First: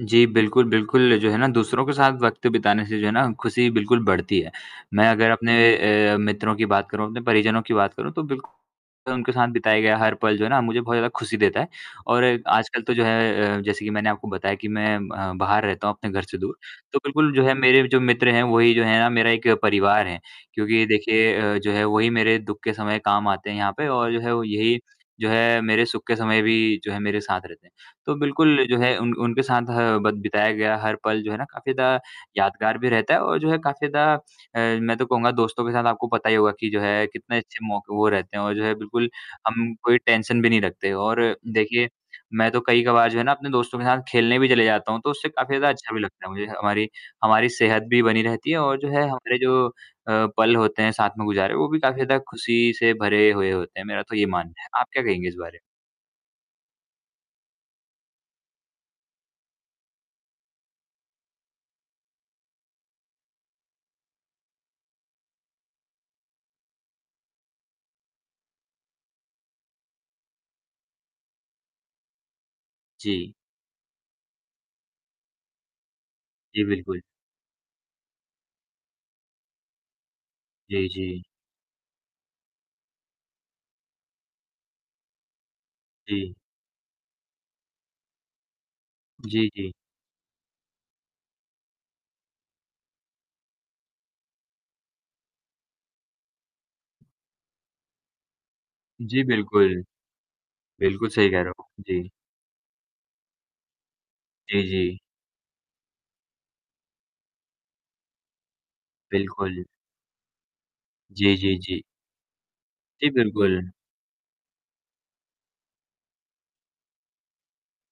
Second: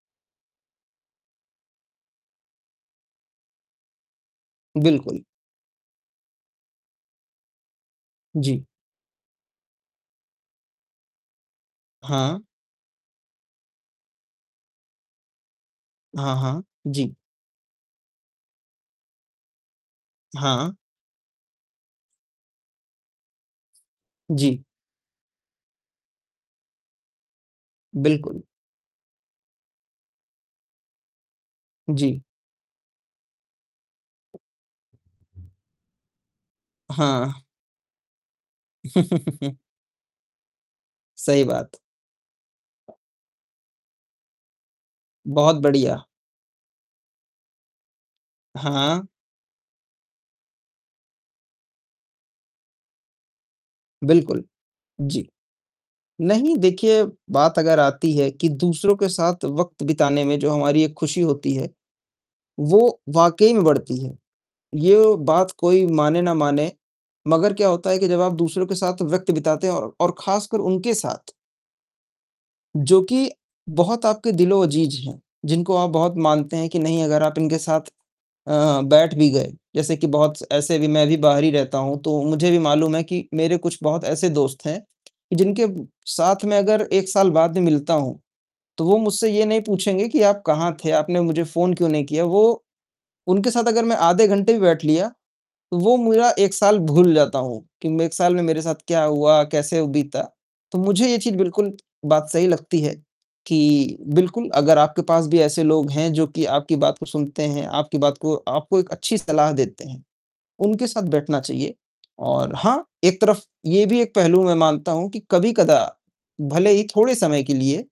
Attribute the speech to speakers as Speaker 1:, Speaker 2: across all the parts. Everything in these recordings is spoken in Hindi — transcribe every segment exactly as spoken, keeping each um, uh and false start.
Speaker 1: जी, बिल्कुल, बिल्कुल, जो है ना दूसरों के साथ वक़्त बिताने से जो है ना खुशी बिल्कुल बढ़ती है। मैं
Speaker 2: बिल्कुल।
Speaker 1: अगर अपने ए मित्रों की बात करूँ, अपने परिजनों की बात करूँ तो बिल्कु
Speaker 2: जी।
Speaker 1: उनके साथ बिताया गया हर पल जो है ना मुझे बहुत ज़्यादा खुशी देता है। और
Speaker 2: हाँ।
Speaker 1: आजकल तो जो है अ, जैसे कि मैंने आपको बताया कि मैं म बाहर रहता हूँ अपने घर
Speaker 2: हाँ,
Speaker 1: से दूर,
Speaker 2: हाँ।
Speaker 1: तो
Speaker 2: जी।
Speaker 1: बिल्कुल जो है, मेरे जो मित्र हैं वो ही जो है ना, मेरा एक परिवार है।
Speaker 2: हाँ।
Speaker 1: क्योंकि देखिए अ, जो है वो ही मेरे दुख के समय काम आते हैं यहाँ पे और जो है
Speaker 2: जी।
Speaker 1: यही जो है, मेरे सुख के समय भी जो है मेरे साथ रहते हैं। तो
Speaker 2: बिल्कुल।
Speaker 1: बिल्कुल जो है उन उनके साथ ह बत बिताया गया हर पल जो है ना काफ़ी ज़्यादा
Speaker 2: जी।
Speaker 1: यादगार भी रहता है और जो है काफ़ी ज़्यादा अ, मैं तो कहूँगा दोस्तों के साथ आपको पता ही होगा कि जो है कितने
Speaker 2: हाँ।
Speaker 1: अच्छे मौके वो रहते हैं और जो है बिल्कुल, हम कोई टेंशन भी नहीं रखते और
Speaker 2: सही बात।
Speaker 1: देखिए मैं तो कई कबार जो है ना अपने दोस्तों के साथ खेलने भी चले जाता हूँ तो उससे काफ़ी
Speaker 2: बहुत
Speaker 1: ज़्यादा अच्छा भी
Speaker 2: बढ़िया।
Speaker 1: लगता है मुझे। हमारी हमारी सेहत भी बनी रहती है और जो है
Speaker 2: हाँ।
Speaker 1: हमारे जो अ, पल होते हैं साथ में गुजारे वो भी काफ़ी ज़्यादा खुशी से भरे हुए होते हैं, मेरा तो ये
Speaker 2: बिल्कुल,
Speaker 1: मानना है। आप क्या कहेंगे
Speaker 2: जी,
Speaker 1: इस बारे में?
Speaker 2: नहीं देखिए, बात अगर आती है कि दूसरों के साथ वक़्त बिताने में जो हमारी एक खुशी होती है, वो वाक़ई में बढ़ती है। यो बात कोई माने न माने, मगर क्या होता है कि जब आप दूसरों के साथ वक़्त बिताते हैं और ख़ासकर उनके साथ जो कि
Speaker 1: जी।
Speaker 2: बहुत आपके दिलो-अजीज हैं, जिनको आप बहुत मानते
Speaker 1: जी
Speaker 2: हैं कि नहीं
Speaker 1: बिल्कुल।
Speaker 2: अगर आप इनके साथ अ, बैठ भी गए, जैसे कि बहुत ऐसे भी
Speaker 1: जी,
Speaker 2: मैं भी
Speaker 1: जी।
Speaker 2: बाहर ही रहता हूँ तो मुझे भी मालूम है कि मेरे कुछ बहुत ऐसे दोस्त हैं, जिनके
Speaker 1: जी।
Speaker 2: साथ में अगर एक साल बाद भी मिलता हूँ, तो वो मुझसे ये
Speaker 1: जी,
Speaker 2: नहीं
Speaker 1: जी।
Speaker 2: पूछेंगे कि आप कहाँ थे, आपने मुझे फ़ोन क्यों नहीं किया? वो उनके साथ अगर मैं आधे घंटे भी बैठ लिया, तो वो मेरा एक साल भूल जाता हूँ कि एक साल में मेरे साथ क्या
Speaker 1: जी,
Speaker 2: हुआ,
Speaker 1: बिल्कुल।
Speaker 2: कैसे ह बीता। तो मुझे
Speaker 1: बिल्कुल
Speaker 2: ये
Speaker 1: सही
Speaker 2: चीज़
Speaker 1: कह रहे हो।
Speaker 2: बिल्कुल
Speaker 1: जी।
Speaker 2: बात सही लगती है कि बिल्कुल,
Speaker 1: जी,
Speaker 2: अगर
Speaker 1: जी।
Speaker 2: आपके पास भी ऐसे लोग हैं जो कि आपकी बात को सुनते हैं, आपकी बात को आपको एक अच्छी सलाह
Speaker 1: बिल्कुल।
Speaker 2: देते हैं, उनके साथ
Speaker 1: जी,
Speaker 2: बैठना
Speaker 1: जी,
Speaker 2: चाहिए।
Speaker 1: जी।
Speaker 2: और हाँ,
Speaker 1: जी,
Speaker 2: एक तरफ
Speaker 1: बिल्कुल।
Speaker 2: ये भी एक पहलू मैं मानता हूँ कि कभी-कदा, भले ही थोड़े समय के लिए,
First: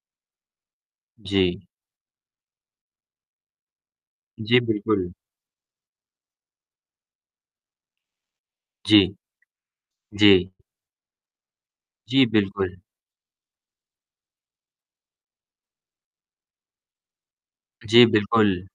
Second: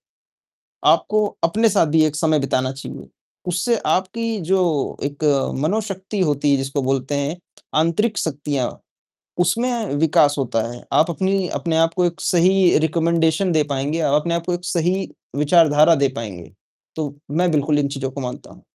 Speaker 2: आपको
Speaker 1: जी।
Speaker 2: अपने साथ भी एक समय बिताना चाहिए, उससे आपकी
Speaker 1: जी,
Speaker 2: जो
Speaker 1: बिल्कुल।
Speaker 2: एक मनोशक्ति होती है जिसको बोलते हैं आंतरिक शक्तियाँ
Speaker 1: जी।
Speaker 2: उसमें विकास
Speaker 1: जी।
Speaker 2: होता है, आप अपनी अपने आप को एक
Speaker 1: जी,
Speaker 2: सही
Speaker 1: बिल्कुल।
Speaker 2: रेकमेंडेशन दे पाएँगे। आप अपने आप को एक सही विचारधारा दे पाएँगे, तो मैं बिल्कुल इन
Speaker 1: जी,
Speaker 2: चीज़ों को मानता हूँ।
Speaker 1: बिल्कुल।